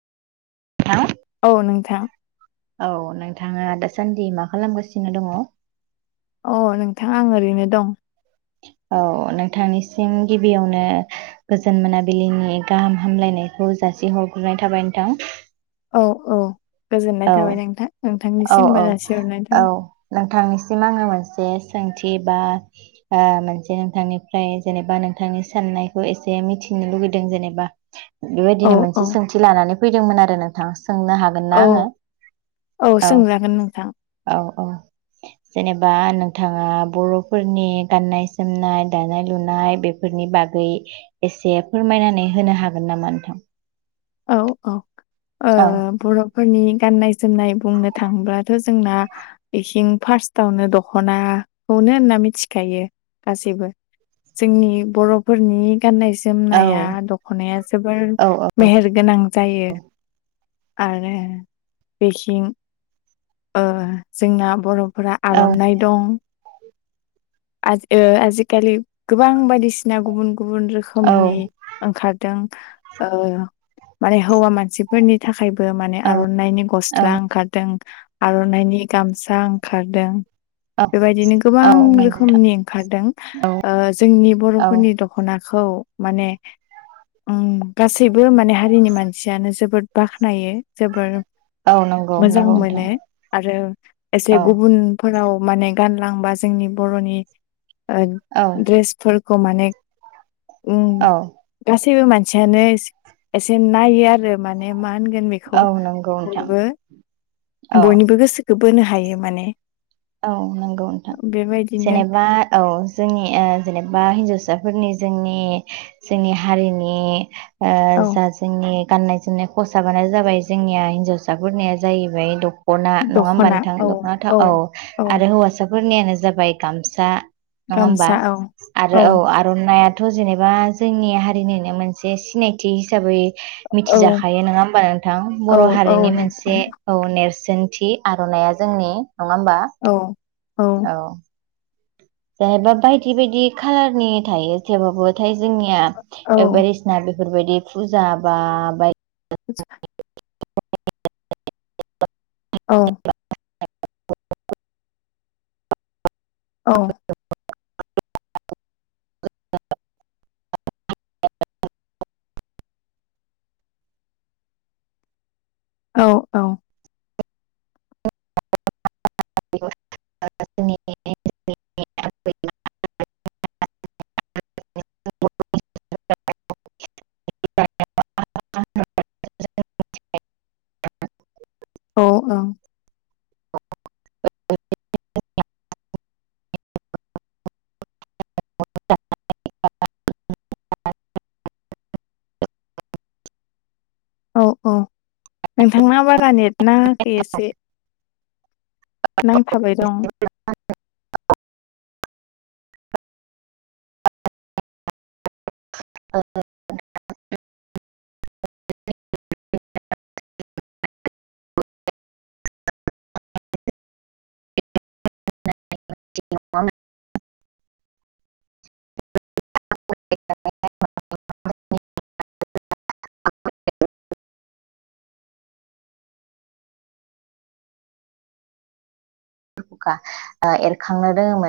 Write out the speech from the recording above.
Hello औ नोंथां औ नों थाङा दासान्दि मा खालामगासिनो दङ। अ नोंथां आं ओरैनो दं। औ नोंथांनिसिम गिबियावनो गोजोन मोनाबिलिनि गाहाम हामलायनायखौ जासि हरग्रोनाय थाबाय नोंथां। औ औ। गोजोननाय औ थाबाय नोंथां औ नोंथांनिसिमबो औ जासिहरनाय औ थाबाय नोंथांनिसिम आङो मोनसे सोंथि बा ओ मोनसे नोंथांनिफ्राय जेनेबा नोंथांनि साननायखौ एसे मिथिनो बुंनो लुबैदों जेनेबा औ बेबायदिनो औ मोनसे सोंथि लानानै फैदोंमोन आरो नोंथां सोंनो हागोन औ ना हो औ सोंजागोन नोंथां औ औ जेनेबा नोंथाङा बर'फोरनि गाननाय जोमनाय दानाय लुनाय बेफोरनि बाग गै एसे फोरमायनानै होनो हागोन नामा नोंथां औ औ ओ औ बर'फोरनि गाननाय जोमनाय बुंनो थांयोबाथ' जोंना इसिं फार्स्टावनो दखनाखौ नो होनना मिथिखायो गासैबो जोंनि बर'फोरनि गाननाय औ जोमनाया दखनाया जोबोर औ मेहेर गोनां जायो आरो बेथिं ओ जोंना बर' फोरा औ आर'नाइ दं आज ओ आजिखालि गोबां बायदिसिना गुबुन गुबुन औ रोखोमनि ओंखारदों ओ माने हौवा मानसिफोरनि थाखायबो माने आर'नाइनि औ गस्ला ओंखारदों आर'नाइनि गामसा ओंखारदों औ बेबायदिनो गोबां औ रोखोम नंगौ नोंथां खोमनि ओंखारदों औ ओ जोंनि औ बर'फोरनि दख'ना खौ माने उम गासैबो माने हारिनि मानसियानो जोबोद बाख्नायो जोबोर औ नंगौ मोजां नंगौ नोंथां मोनो आरो एसे औ गुबुनफोराव माने गानलांबा औ उम औ गासैबो मानसियानो एसे नायो आरो माने मा होनगोन बेखौ औ नंगौ नोंथां बयबो औ बयनिबो गोसो होबोनो हायो माने औ नंगौ नोंथां बेबायदिनो जेनेबा औ जोंनि जेनेबा हिन्जावसाफोरनि जोंनि जोंनि हारिनि ओ औ जा जोंनि गाननाय जोमनाय खसाबानो जाबाय जोंनिया हिनजावसाफोरनिया जाहैबाय द दखना नङा होमबा दख'ना नोंथां औ दखानाथ औ औ आरो हौवासाफोरनियानो जाबाय गामसा नङा होमबा गामसा औ आरो औ आर'नायइ दाथ' जेनेबा जोंनि हारिनिनो मोनसे सिनायथि हिसाबै औ मिथिजाखायो नङा हबा नोंथां औ बर' औ हारिनि नोंथां मोनसे औ नेरसोन नेरसनथि आर'नाइा जोंनि नङा होमबा औ औ जाहैबा बायदि बायदि खाालारनि थायो जेबाबो थायो जोंनिया औ बायदिसिना बेफोरबायदि फुजा बा बाय [unintelligible] [unintelligible] औ औ [inaudible] [inaudible] औ औ [inaudible] [unintelligible] [inaudible] औ औ औ औ नोंथांना बारा नेटनाङाखै एसे नांयफाबाय दं [unintelligible] [inaudible] [inaudible] [inaudible] [inaudible] एरखांनो रोङोमोन